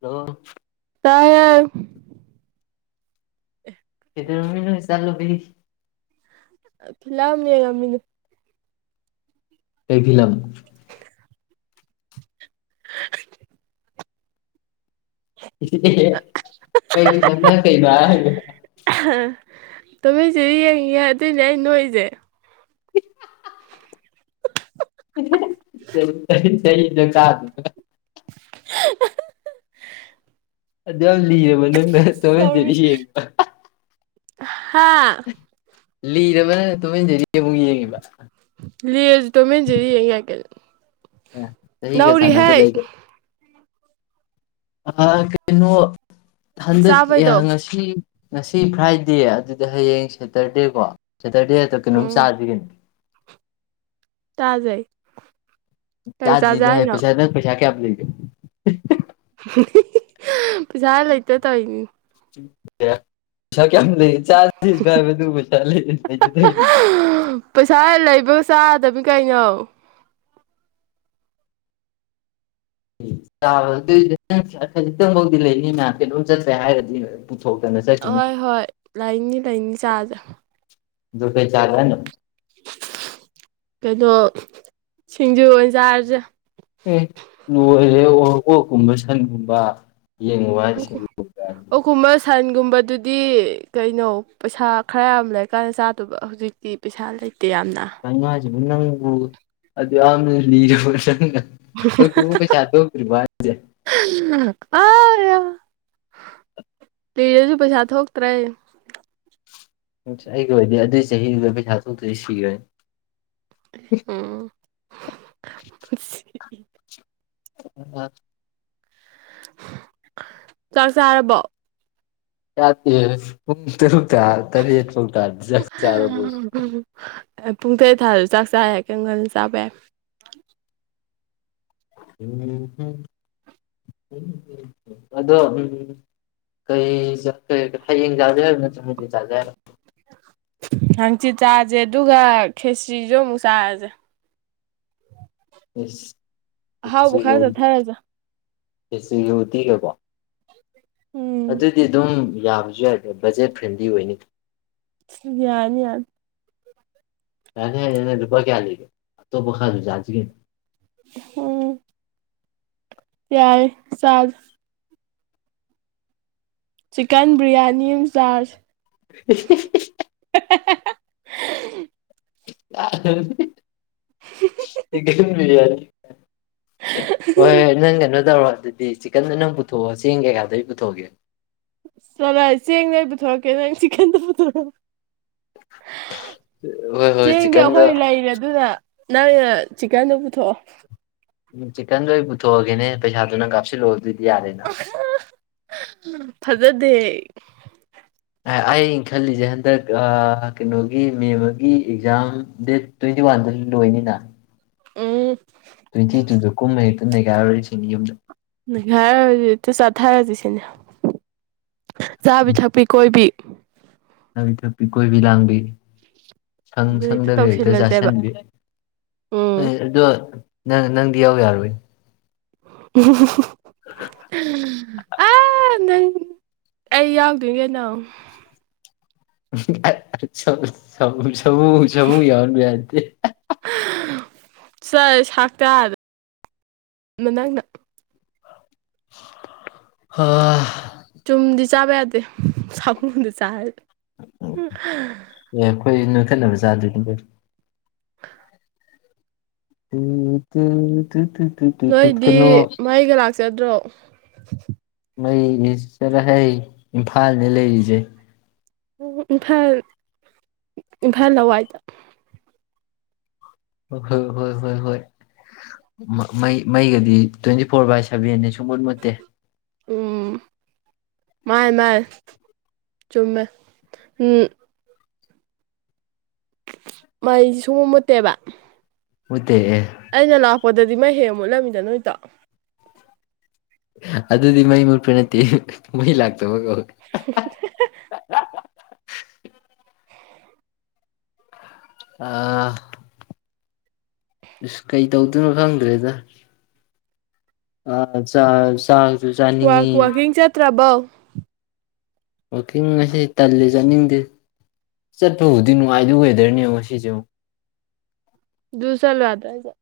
hello [unintelligible] ꯍꯗꯔꯃꯤ ꯂ ꯆꯠꯂꯕꯤ [unintelligible] ꯐꯤꯂ ꯌꯥꯃꯤꯅ ꯑꯦꯚꯂꯂꯝ [inaudible] ꯀ ꯆ ꯀꯩ ꯇꯃꯩꯁꯦ ꯌꯦꯡꯉ ꯌꯥ ꯑꯗꯨꯏꯅꯦ ꯑꯩ ꯅꯣꯏꯁꯦ ꯁ ꯀꯥꯗ [unintelligible] ꯗ ꯃꯅꯦ ꯃ ꯊꯧꯃꯦ ꯆꯔꯤ ꯎ [unintelligible] ꯍꯥꯥ ꯂꯤꯔꯕꯔꯕꯅꯤꯅ ꯇꯨꯁꯤꯟꯖꯔꯤꯌꯦ ꯑꯃꯨꯛ ꯌꯦꯡꯉꯤꯕ ꯂꯁꯨ ꯇꯣ ꯃꯖꯔꯤ ꯌꯥ ꯀ ꯆꯍꯤꯒ ꯅꯅꯥꯎꯔꯤ ꯆꯥꯟꯅꯕ ꯍꯥꯏ ꯑ ꯀꯩꯅꯣ ꯍꯟꯗꯛ ꯆꯥꯕꯩꯗꯣ ꯉꯁꯤ ꯉꯁꯤ ꯐ꯭ꯔꯥꯏꯗꯦ ꯑꯗꯨꯗꯤ ꯍꯌꯦꯡ ꯁꯦꯇꯔꯗꯦꯀꯣ ꯁꯦꯇꯔꯗꯦꯗ ꯀꯩꯅꯣꯝ ꯎꯝ ꯆꯥꯗ꯭ꯒꯅꯤ ꯇꯖ ꯆꯥꯖꯗꯤ ꯍꯥꯏ ꯄꯩꯁꯥꯗ ꯄꯩꯁꯥ ꯀꯦ [inaudible] ꯄꯁꯥ ꯂꯩꯇ ꯇꯏꯅꯤ [inaudible] ꯀ ꯂꯩ ꯆꯥꯁꯤꯥꯏ ꯄꯩ ꯆꯥ ꯊ ꯆꯥꯗꯕꯤ ꯀꯩꯅꯣ ꯥ ꯑꯗꯨ ꯈꯖꯤꯛꯇꯪꯐꯥꯎꯗꯤ ꯂꯩꯅꯤ ꯃꯌꯥꯝ ꯀ ꯑꯗꯨꯝ ꯆꯠꯁ꯭ꯔꯦ ꯍꯥꯏꯔꯗꯤ ꯄꯨꯊꯣꯛꯇꯅ ꯆꯠꯈꯤꯅꯤ ꯍꯣꯏ ꯍꯣꯏ ꯂꯩꯅꯤ ꯂꯩꯅꯤ ꯆꯥꯗ꯭ꯔꯦ ꯗꯨꯄꯤ ꯆꯥ ꯍꯥꯏ ꯅ ꯀꯩꯅꯣ ꯁꯤꯡꯖꯨ ꯑꯣꯏꯅꯟꯖꯥ ꯍꯥꯏꯔꯁꯦ ꯂꯣꯏꯔꯦ ꯑꯔꯣꯏꯕꯥ ꯀ ꯀꯣꯛꯀꯨꯝꯕ ꯁꯟꯒꯨꯝꯕ ꯌꯦꯡꯉꯨꯕ ꯍꯥꯏꯁꯦ ꯑꯣ ꯑꯣꯀꯨꯃ ꯁ ꯨꯝꯕꯗꯨꯗꯤ ꯀꯩꯅꯣ ꯄꯩꯁꯥ ꯈꯔ ꯌꯥꯝ ꯂꯩꯔꯀꯥꯟꯗ ꯆꯥꯗꯕ ꯍꯧꯖꯤꯛꯇꯤ ꯄꯩꯁꯥ ꯂꯩꯇ ꯇꯤ ꯌꯥꯝꯅ ꯪ ꯑꯗꯨꯗꯤ ꯌꯥꯝ ꯍꯧ ꯇꯨ ꯄꯗ ꯀꯔꯤꯕꯥ ꯑ ꯇꯤꯗꯁꯨ ꯄꯩꯁꯥ ꯊꯣꯛꯇ꯭ꯔꯦ ꯑꯩꯒꯤ ꯑꯣꯏꯗꯤ ꯑꯗꯨꯏ ꯆꯍꯤꯗꯨꯗ ꯄꯩꯁꯥ ꯊꯣꯛꯇꯗꯤ ꯁꯤꯈꯣꯏꯅꯤ ꯎꯝ [inaudible] [inaudible] ꯆꯥꯛ ꯆꯥꯔꯕꯣ [unintelligible] ꯆ ꯇꯔꯤ ꯌꯦ ꯐꯪ ꯇꯥ ꯆꯂꯕꯁ ꯄꯨꯡ ꯇꯔꯦꯠ ꯊꯥꯗ ꯆꯥꯛ ꯆꯥ ꯀꯪꯒꯜ ꯆꯥꯕ ꯌꯥꯏ ꯎꯝ ꯎ ꯑꯗꯣ ꯎꯝ ꯀꯩ ꯍꯌꯦꯡ ꯆꯥꯗꯦ ꯍꯥꯏꯕ ꯅꯠꯇ ꯆꯗꯔ ꯍꯪꯆꯤꯠ ꯆꯥꯥꯁꯦ ꯑꯗꯨꯒ ꯈꯦꯁ꯭ꯔꯤꯁꯨ ꯑꯃꯨꯛ ꯆꯥꯔꯁꯦ ꯎꯝ ꯑꯍꯥꯎꯕ ꯈꯔ ꯆꯠꯊꯔꯁꯦ ꯌꯇꯤꯒꯦꯀꯣ ꯎꯝ ꯑꯗꯨꯗꯤ ꯑꯗꯨꯝ ꯌꯥꯕꯁꯨ ꯌꯥꯏꯗ꯭ꯔꯦ ꯕꯖꯦꯠ ꯐ꯭ꯔꯦꯟꯗꯤ ꯑꯣꯏꯅꯤ ꯌꯥꯅꯤ ꯌꯥꯔ ꯀ ꯔꯨꯄꯥ ꯀꯌꯥ ꯂꯩꯒꯦꯣ ꯄꯨꯈꯥꯔ ꯆꯥꯁꯤꯒꯦ ꯎꯝ ꯌꯥꯏ ꯁꯥꯖ ꯆꯤꯛꯀꯟ ꯕꯤꯔꯌꯥꯅꯤ ꯆꯔ [unintelligible] [unintelligible] [unintelligible] ꯏ ꯀ ꯌꯥꯔꯦ [unintelligible] [inaudible] ꯍꯣꯏ ꯅꯪ ꯀꯩꯅꯣ ꯇꯧꯔꯣ ꯑꯗꯨꯗꯤ ꯗꯤ ꯆꯤꯛꯀꯟꯅ ꯅꯪ ꯄꯨꯊꯣꯛꯑꯣ ꯆꯦꯡ ꯀꯩꯀꯥꯗꯨ ꯑꯩ ꯄꯨꯊꯣꯛꯒꯦ ꯆꯂꯍꯩ ꯆꯦꯡꯗꯩ ꯑꯩ ꯄꯨꯊꯣꯔꯛꯀꯦ ꯅꯪ ꯆꯤꯛꯀꯟꯗꯣ ꯄꯨꯊꯣꯛꯎ ꯍꯣꯏ ꯍꯣꯏ ꯆꯦꯡꯗꯤ ꯆꯤꯛꯀꯟꯗꯣ ꯑꯩꯈꯣꯏ ꯂꯩꯔꯦ ꯑꯗꯨꯅ ꯅꯪꯅ ꯆꯤꯀꯟꯗꯨ ꯄꯨꯊꯣꯛꯑꯣ ꯎꯝ ꯆꯤꯛꯀꯟꯗꯣ ꯑꯩ ꯄꯨꯊꯣꯛꯑꯒꯦꯅꯦ ꯄꯩꯁꯥꯗꯨ ꯅꯪ ꯀꯥꯞꯁꯤꯜꯂꯛꯑꯣ ꯑꯗꯨꯗꯤ ꯌꯥꯔꯦꯅ ꯖꯗꯦ ꯑꯥ ꯑꯩꯟ ꯈꯜꯂꯤꯁꯦ ꯍꯟꯗꯛ ꯑ ꯀꯩꯅꯣꯒꯤ ꯃꯦꯃꯒꯤ ꯑꯦꯛꯖꯥꯝ ꯗꯦꯠ ꯇ꯭ꯋꯦꯟꯇꯤ ꯋꯥꯟꯗ ꯂꯣꯏꯅꯤꯅ ꯎꯝ ꯅꯩꯒꯥꯏꯔꯣꯏ ꯁꯤꯅꯤ ꯌꯨꯝꯗꯤ ꯅꯩꯈꯥꯏꯔ ꯍꯧꯖꯤꯛ ꯍꯦꯛꯇ ꯆꯥꯊꯔꯁꯤ ꯏꯅꯤ ꯆꯥꯕꯤ ꯊꯛꯄꯤ ꯀꯣꯏꯕꯤ ꯅꯥꯕꯤ ꯊꯛꯄꯤ ꯀꯣꯏꯕꯤ ꯂꯥꯡꯕꯤ ꯁꯪ ꯑꯗꯨ ꯁꯪꯗꯒ ꯍꯦꯛꯇ ꯇꯧꯁꯤꯜꯂꯁꯦꯕ ꯆꯥꯁꯟꯕꯤ ꯎꯝ ꯑꯗꯣ ꯅꯪ ꯅꯪ ꯌꯥꯎ ꯌꯥꯔꯣꯏ [unintelligible] ꯎꯝ [unintelligible] ꯑ ꯅꯪ ꯑꯩ ꯌꯥꯎꯗꯣꯏ ꯀꯩꯅꯪ ꯁꯧ ꯁꯧ [unintelligible] ꯆꯃꯨ ꯆꯃꯨ ꯌꯥꯎꯍꯟꯕ ꯌꯥꯗꯦ ꯆꯥꯏ ꯁꯥꯛꯇꯥꯗ ꯅꯪꯅ ꯍꯥ ꯆꯨꯝꯗꯤ ꯆꯥꯕ ꯌꯥꯗꯦ ꯁꯥꯃꯨꯅ ꯆꯥꯏ ꯌꯥ ꯑꯣꯈꯣꯏꯅ ꯈꯟꯅꯕ ꯆꯥꯗꯣꯏ ꯀꯩꯅꯣ [inaudible] ꯇꯨ ꯇꯨ ꯇꯨꯇꯨ ꯅꯣꯏꯗꯤ ꯃꯩꯒ ꯂꯥꯛ ꯆꯗ꯭ꯔꯣ ꯃꯩꯅꯤ ꯆꯔꯍꯩ ꯏꯝꯐꯥꯜꯅꯦ ꯂꯩꯔꯤꯁꯦ ꯎ ꯏꯝꯐꯥꯜ ꯏꯝꯐꯥꯜ ꯂꯋꯥꯏꯗ ꯍꯣꯏ ꯍꯣꯏ ꯍꯣꯏ ꯍꯣꯏ ꯍꯣꯏ ꯃꯩ ꯃꯩꯒꯗꯤ ꯇ꯭ꯋꯦꯟꯇꯤ ꯐꯣꯔ ꯕꯥꯏ ꯁꯚꯦꯟꯅꯤ ꯁꯨꯡ ꯃꯨꯠ ꯃꯨꯠꯇꯦ ꯎꯝ ꯃꯥꯟꯅ‌‌ꯦ ꯃꯥꯟꯅ‌ꯦ ꯆꯨꯝꯃꯦ ꯎꯝ ꯃꯩꯁꯤ ꯁꯨꯃꯨꯠ ꯃꯨꯠꯇꯦꯕ ꯃꯨꯠ ꯑꯩꯅ ꯂꯥꯛꯄꯗꯗꯤ ꯃꯩ ꯍꯦꯛ ꯃꯨꯠꯂꯝꯃꯤꯗ ꯅꯣꯏꯗꯣ ꯑꯗꯨꯗꯤ ꯃꯩ ꯃꯨꯠꯄꯩ ꯅꯠꯇꯦ ꯃꯩ ꯂꯥꯛ [unintelligible] [unintelligible] ꯑꯥ ꯏꯁ ꯀꯩ ꯇꯧꯗꯣꯏꯅꯣ ꯈꯪꯗ꯭ꯔꯦꯗ ꯋꯥ ꯆꯥꯅꯤꯡꯉꯤ ꯋꯥꯀꯤꯡ ꯆꯠꯇ꯭ꯔꯕꯧ ꯋꯥꯛꯀꯤꯡ ꯑꯁꯤ ꯇꯜꯂ ꯆꯠꯅꯤꯡꯗꯦ ꯆꯠꯄꯕꯨꯗꯤ ꯅꯨꯡꯉꯥꯏꯗꯣꯏ ꯋꯦꯗꯔꯅꯦꯕ ꯌꯦꯡꯎ ꯉꯁꯤꯁꯦ ꯌꯦꯡꯎ ꯗꯨ ꯆꯠꯂꯨ ꯌꯥꯗ꯭ꯔ ꯑꯗꯩꯗ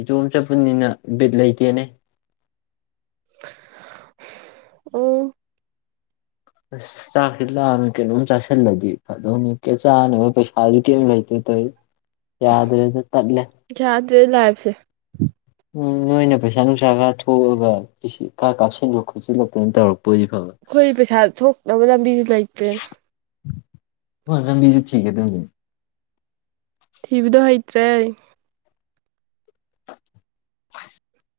ꯏꯇꯣꯝ ꯆꯠꯄꯅꯤꯅ ꯕꯤꯠ ꯂꯩꯇꯦꯅꯦ ꯑꯣ ꯑꯁꯉ ꯆꯥꯛ ꯁꯤ ꯂꯥꯝꯃꯤ ꯀꯩꯅꯣꯝ ꯆꯁꯤꯜꯂꯗꯤ ꯐꯗꯧꯅꯤ ꯀꯦ ꯆꯅꯕ ꯄꯩꯁꯥꯁꯨ ꯀꯦꯝ ꯂꯩꯇꯦ ꯇꯧꯔꯤꯁꯤ ꯌꯥꯗꯔꯦꯗ ꯇꯠꯂꯦ ꯗꯦ ꯂꯥꯏꯞꯁꯦ ꯎꯝ ꯅꯣꯏꯅ ꯄꯩꯁꯥ ꯅꯨꯡꯁꯥ ꯈ ꯊꯣꯛꯑꯒ ꯈꯥ ꯀꯥꯞꯁꯤꯜꯂ ꯈꯣꯠꯤꯜꯂꯛꯇꯅ ꯇꯧꯔꯛꯄ ꯑꯣꯏꯗꯤ ꯐꯕ ꯑꯩꯈꯣꯏ ꯄꯩꯁꯥ ꯊꯣꯛꯅꯕ ꯂꯝꯕꯤꯁꯤ ꯂꯩꯇ꯭ꯔꯦꯅꯦ ꯂꯝꯕꯤꯗꯨ ꯊꯤꯒꯗꯕꯅꯤ ꯊꯤꯕꯗꯣ ꯍꯩꯇ꯭ꯔꯦ [unintelligible]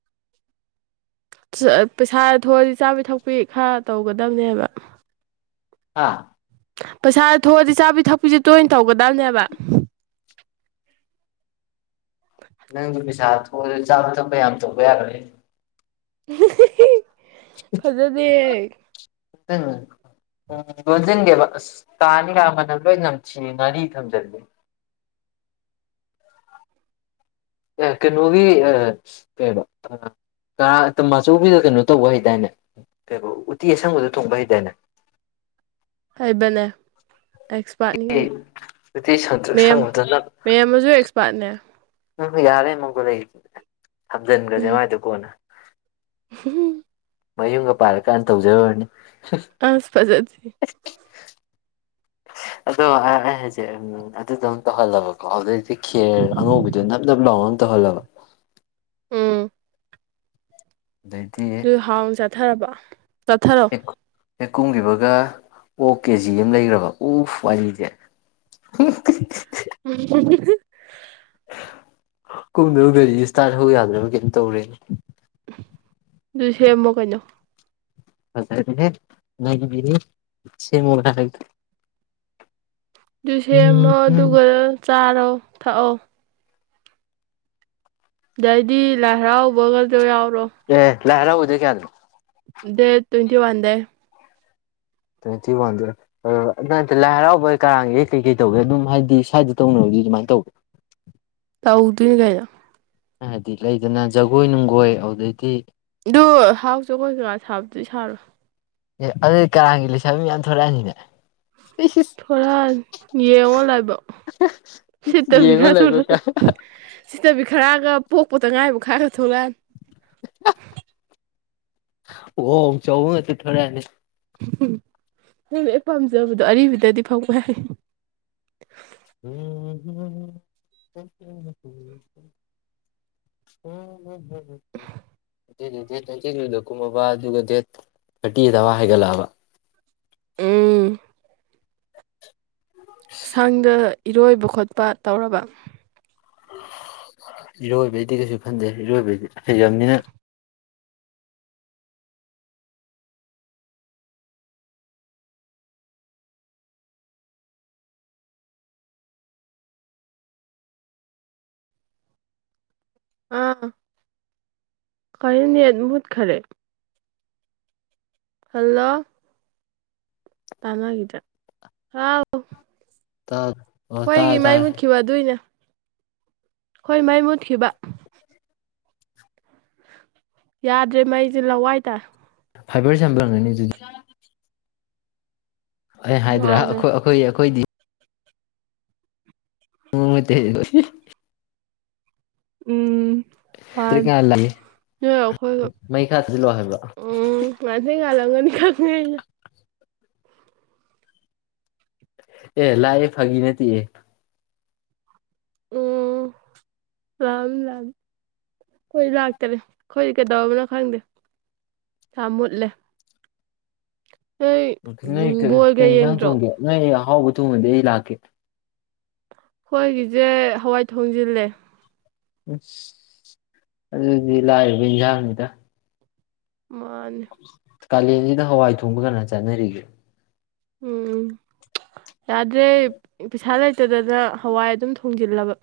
ꯄꯩꯁꯥ ꯊꯣꯛꯑꯗꯤ ꯆꯥꯕꯤ ꯊꯛꯄꯤ ꯈꯔ ꯇꯧꯒꯗꯕꯅꯦꯕ ꯍꯥ ꯄꯩꯁꯥꯗꯨ ꯊꯣꯛꯑꯗꯤ ꯆꯥꯕꯤ ꯊꯛꯄꯤꯁꯦ ꯇꯣꯏꯅ ꯇꯧꯒꯗꯕꯅꯦꯕ ꯅꯪꯗꯤ ꯄꯩꯁꯥ ꯊꯣꯛꯑꯁꯨ ꯆꯥꯕ ꯊꯛꯄ ꯌꯥꯝ ꯇꯧꯕ ꯌꯥꯔꯣꯏꯍꯦ ꯐꯖꯗꯦ ꯎ ꯂꯣꯟꯁꯤꯟꯒꯦꯕ ꯑꯁ ꯇꯥꯅꯤꯒ ꯃꯅꯝ ꯂꯣꯏ ꯅꯝꯊꯤ ꯉꯥꯔꯤ ꯊꯝꯖꯟꯕꯩ ꯑꯦ ꯀꯩꯅꯣ ꯍꯥꯏꯕꯅꯦ ꯑꯦꯛꯁꯄꯥꯔꯠꯅꯤ ꯀꯩꯅꯣ ꯎꯇꯤ ꯁꯪꯇ꯭ꯔꯤꯛ ꯃꯦꯝ ꯁꯪꯕꯗꯅ ꯃꯦꯝ ꯑꯃꯁꯨ ꯑꯦꯛꯁꯄꯥꯔꯠꯅꯦ ꯎꯝ ꯌꯥꯔꯦ ꯍꯟꯖꯟꯒꯔꯁꯦ ꯃꯥꯏꯗꯨ ꯀꯣꯟꯅ ꯍꯝ ꯃꯌꯨꯝꯒ ꯄꯥꯜꯂꯀꯥꯟꯗ ꯇꯧꯖꯔꯨꯨꯔꯅꯤ ꯑꯁ ꯐꯖꯗꯦ ꯑꯗꯣ ꯑꯩꯅ ꯍꯥꯏꯁꯦ ꯑꯗꯨꯗꯣ ꯇꯧꯍꯜꯂꯣꯕꯀꯣ ꯑꯗꯨꯏꯗꯤ ꯈꯦꯔ ꯑꯉꯧꯕꯤꯗꯨ ꯅꯞ ꯅꯞ ꯂꯥꯎ ꯇꯧꯍꯜꯂꯣꯕ ꯎꯝ ꯑꯗꯩꯗꯤ ꯑꯗꯨ ꯍꯥꯎꯅ ꯆꯠꯊꯔꯕ ꯇꯊꯔꯣ ꯍꯦꯛ ꯀꯨꯝꯈꯤꯕꯒ ꯑꯣ ꯀꯦꯖꯤ ꯑꯃ ꯂꯩꯈ꯭ꯔꯕ ꯎ ꯋꯥꯔꯤꯗꯦ ꯎꯝ ꯀꯨꯝꯗꯧꯗꯔꯤ ꯏꯁꯇꯥꯔꯠ ꯍꯧ ꯌꯥꯗ꯭ꯔꯕ ꯀꯩꯝ ꯇꯧꯔꯦꯍꯦ ꯑꯗꯨ ꯁꯦꯝꯃꯣ ꯀꯩꯅꯣ ꯐꯦ ꯃꯤ [unintelligible] ꯇꯨꯁꯦꯃꯣ ꯃꯗꯨꯒꯔ ꯆꯥꯔꯣ ꯊꯛꯑꯣ ꯗꯗꯤ ꯂꯥꯏꯔꯥꯎꯕꯒꯗꯣ ꯌꯥꯎ ꯎꯝ ꯂꯥꯏꯍꯔꯥꯎ ꯗꯦꯠ ꯀꯌꯥꯅꯣ ꯗꯦꯠ ꯇ꯭ꯋꯦꯟꯇꯤ ꯋꯥꯟ ꯗꯩ ꯇ꯭ꯋꯦꯟꯇꯤ ꯋꯥꯟꯗꯨꯗ ꯑꯗ ꯂꯥꯏ ꯍꯔꯥꯎꯕ ꯀꯔꯥꯡꯒꯤ ꯀꯩꯀꯩ ꯇꯧꯒꯦ ꯑꯗꯨꯝ ꯍꯥꯏꯗꯤ ꯁ꯭ꯋꯥꯏꯗ ꯇꯧꯅꯔꯗꯤ ꯑꯗꯨꯃꯥꯏ ꯇꯧꯕ꯭ꯔꯣ ꯇꯧꯗꯣꯏꯅꯦ ꯀꯩꯅꯣ ꯑꯩꯍꯥꯏꯗꯤ ꯂꯩꯗꯅ ꯖꯒꯣꯏ ꯅꯨꯡꯒꯣꯏ ꯑꯗꯨꯗꯩꯗꯤ ꯑꯗꯨ ꯍꯥꯎꯖꯒꯣꯢ ꯀꯩꯀ ꯁꯥꯕꯗꯨꯗꯤ ꯁꯥꯔꯣꯏ ꯑꯦ ꯑꯗꯨꯗꯤ ꯀꯔꯥꯡꯒꯤ ꯂꯩꯁꯥꯕꯤ ꯃꯌꯥꯝ ꯊꯣꯛꯂꯛꯑꯅꯤꯅꯦ ꯊꯔꯛꯑꯅꯤ ꯌꯦꯡꯉꯣ ꯂꯥꯢꯕꯛ ꯁꯤꯠꯇꯕꯤ ꯌꯦꯡꯉꯣ ꯈꯔ ꯂꯩꯕ ꯊꯣꯔꯛꯑ ꯀꯥꯟ ꯁꯤꯠꯇꯕꯤ ꯈꯔꯒ ꯄꯣꯛꯄꯇ ꯉꯥꯏꯕ ꯈꯔ ꯊꯣꯛꯂꯛꯑꯅꯤ ꯑꯣ ꯆꯥꯎ ꯉꯥꯛꯇ ꯊꯣꯔꯛꯑꯅꯤ ꯎ ꯅꯣꯢꯅ ꯍꯦꯛ ꯄꯥꯝꯖꯕꯗꯣ ꯑꯔꯤꯕꯗꯗꯤ ꯐꯪꯕ ꯌꯥꯏ ꯎ [unintelligible] [unintelligible] ꯑꯗꯨ ꯗꯦꯠ ꯇ꯭ꯋꯦꯟꯇꯤ ꯇꯨꯗ ꯀꯨꯝꯃꯕ ꯑꯗꯨꯒ ꯗꯦꯠ ꯊꯥꯔꯇꯤ ꯑꯗꯋꯥꯢ ꯍꯥꯏꯒꯠꯂꯛꯑꯕ ꯎꯝ ꯁꯥꯡꯗ ꯏꯔꯣꯏꯕ ꯈꯣꯠꯄ ꯇꯧꯔꯕ ꯏꯔꯣꯏꯕꯩꯗꯤ ꯀꯩꯁꯨ ꯈꯟꯗꯦ ꯏꯔꯣꯏꯕꯩꯗꯤ ꯍꯩꯖꯝꯅꯤꯅ ꯑꯥ ꯀꯩꯅꯣ ꯅꯦꯠ ꯃꯨꯠꯈꯔꯦ ꯍꯜꯂꯣ ꯇꯥꯅꯒꯤꯗ꯭ꯔꯦ ꯍꯥꯎ ꯑꯣ ꯇꯥꯔꯦ ꯈꯣꯏꯒꯤ ꯃꯩ ꯇꯥꯔꯦ ꯃꯨꯠꯈꯤꯕ ꯑꯗꯨꯏꯅꯦ ꯍꯣꯏ ꯃꯩ ꯃꯨꯠꯈꯤꯕ ꯌꯥꯗ꯭ꯔꯦ ꯃꯩꯁꯦ ꯂꯋꯥꯏ ꯇꯥꯢ ꯐꯥꯏꯕꯔ ꯁꯦꯝꯕꯔ ꯑꯣꯢꯔꯝꯒꯅꯤ ꯑꯗꯨꯗꯤ ꯑꯩ ꯍꯥꯏꯗ꯭ꯔꯥ ꯃꯥꯅꯦ ꯑꯩꯈꯣꯏ ꯑꯩꯈꯣꯏ ꯑꯩꯈꯣꯏꯗꯤ [unintelligible] ꯎꯝ ꯍꯥꯟ ꯇ꯭ꯔꯤꯀꯥꯟ ꯂꯥꯛꯑꯦ ꯅꯣꯏꯒ ꯑꯥꯈꯣꯏꯒ ꯃꯩ ꯈꯔ ꯊꯥꯖꯤꯜꯂꯣ ꯍꯥꯏꯕ ꯎꯝ [unintelligible] ꯈꯪꯉꯦ ꯌꯥ ꯑꯦ ꯂꯛꯑꯦ ꯐꯒꯤ ꯅꯠꯇꯤꯑꯦ ꯎꯝ ꯂꯝ ꯂꯝ ꯈꯣꯏ ꯂꯥꯛꯇ꯭ꯔꯤ ꯈꯣꯏ ꯀꯩꯗꯧꯕꯅꯣ ꯈꯪꯗꯦ ꯊꯥ ꯃꯨꯠꯂꯦ ꯅꯣꯏ [unintelligible] ꯀꯩ ꯎꯝ ꯀꯩ ꯕꯣꯜꯒ ꯍꯦꯟꯖꯡ ꯌꯦꯡꯗ꯭ꯔꯣ ꯊꯣꯡꯒꯦ [unintelligible] ꯍꯥꯎꯕꯥ ꯊꯣꯡꯑꯗꯤ ꯂꯛꯀꯦ ꯈꯣꯏꯒꯤꯖꯦ ꯍꯋꯥꯏ ꯊꯣꯡꯖꯤꯜꯂꯦ ꯎꯁ ꯑꯗꯨꯗꯤ ꯂꯥꯢꯔꯕꯩ ꯏꯟꯁꯥꯡꯅꯤꯗ ꯃꯥꯅꯦ ꯀꯥꯂꯦꯟꯁꯤꯗ ꯍꯋꯥꯏ ꯊꯣꯡꯕ ꯀꯅꯥ ꯆꯟꯅꯔꯤꯒꯦ ꯎꯝ ꯌꯥꯗ꯭ꯔꯦ ꯄꯩꯁꯥ ꯂꯩꯇꯗꯅ ꯍꯋꯥꯏ ꯑꯗꯨꯝ ꯊꯣꯡꯖꯤꯜꯂꯕ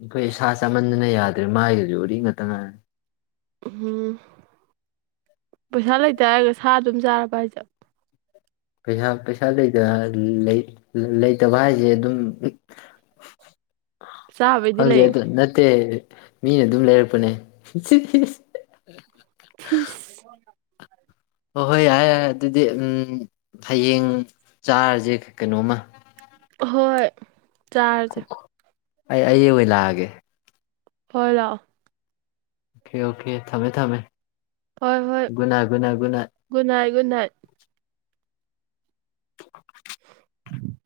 ꯑꯩꯈꯣꯏ ꯁꯥ ꯆꯥꯃꯟꯗꯅ ꯌꯥꯗ꯭ꯔꯦ ꯃꯥꯏꯗꯨꯁꯨ ꯎꯔꯤ ꯉꯥꯛꯇ ꯉꯥꯏꯔꯦ ꯎꯝ ꯄꯩꯁꯥ ꯂꯩꯇꯦ ꯍꯥꯏꯔꯒ ꯁꯥ ꯑꯗꯨꯝ ꯆꯥꯔꯕ ꯍꯥꯏꯁꯦ ꯄꯩꯁꯥ ꯄꯩꯁꯥ ꯂꯩꯇꯅ ꯂꯩ ꯂꯩꯇꯕ ꯍꯥꯏꯁꯦ ꯑꯗꯨꯝ [unintelligible] ꯆꯥꯕꯩꯗꯤ ꯗꯪꯗꯦ ꯂꯩ ꯑꯗꯨ ꯅꯠꯇꯦ ꯃꯤꯅ ꯑꯗꯨꯝ ꯂꯩꯔꯛꯄꯅꯦ [unintelligible] ꯏꯁ ꯍꯣ ꯍꯣꯏ ꯌꯥꯔꯦ ꯌꯥꯔꯦ ꯑꯗꯨꯗꯤ ꯎꯝ ꯍꯥꯌꯦꯡ ꯆꯥꯔꯁꯦ ꯀꯩꯅꯣꯃ ꯍꯣꯏ ꯆꯥꯔꯁꯦ ꯑꯩ ꯑꯩ ꯑꯣꯏꯅ ꯂꯛꯑꯒꯦ ꯍꯣꯏ ꯂꯛꯑꯣ ꯑꯣꯈꯦ ꯑꯣꯈꯦ ꯊꯝꯃꯦ ꯊꯝꯃꯦ ꯍꯣꯏ ꯍꯣꯏ good night good night good night good night ꯒꯨꯠꯅꯥꯠ [inaudible]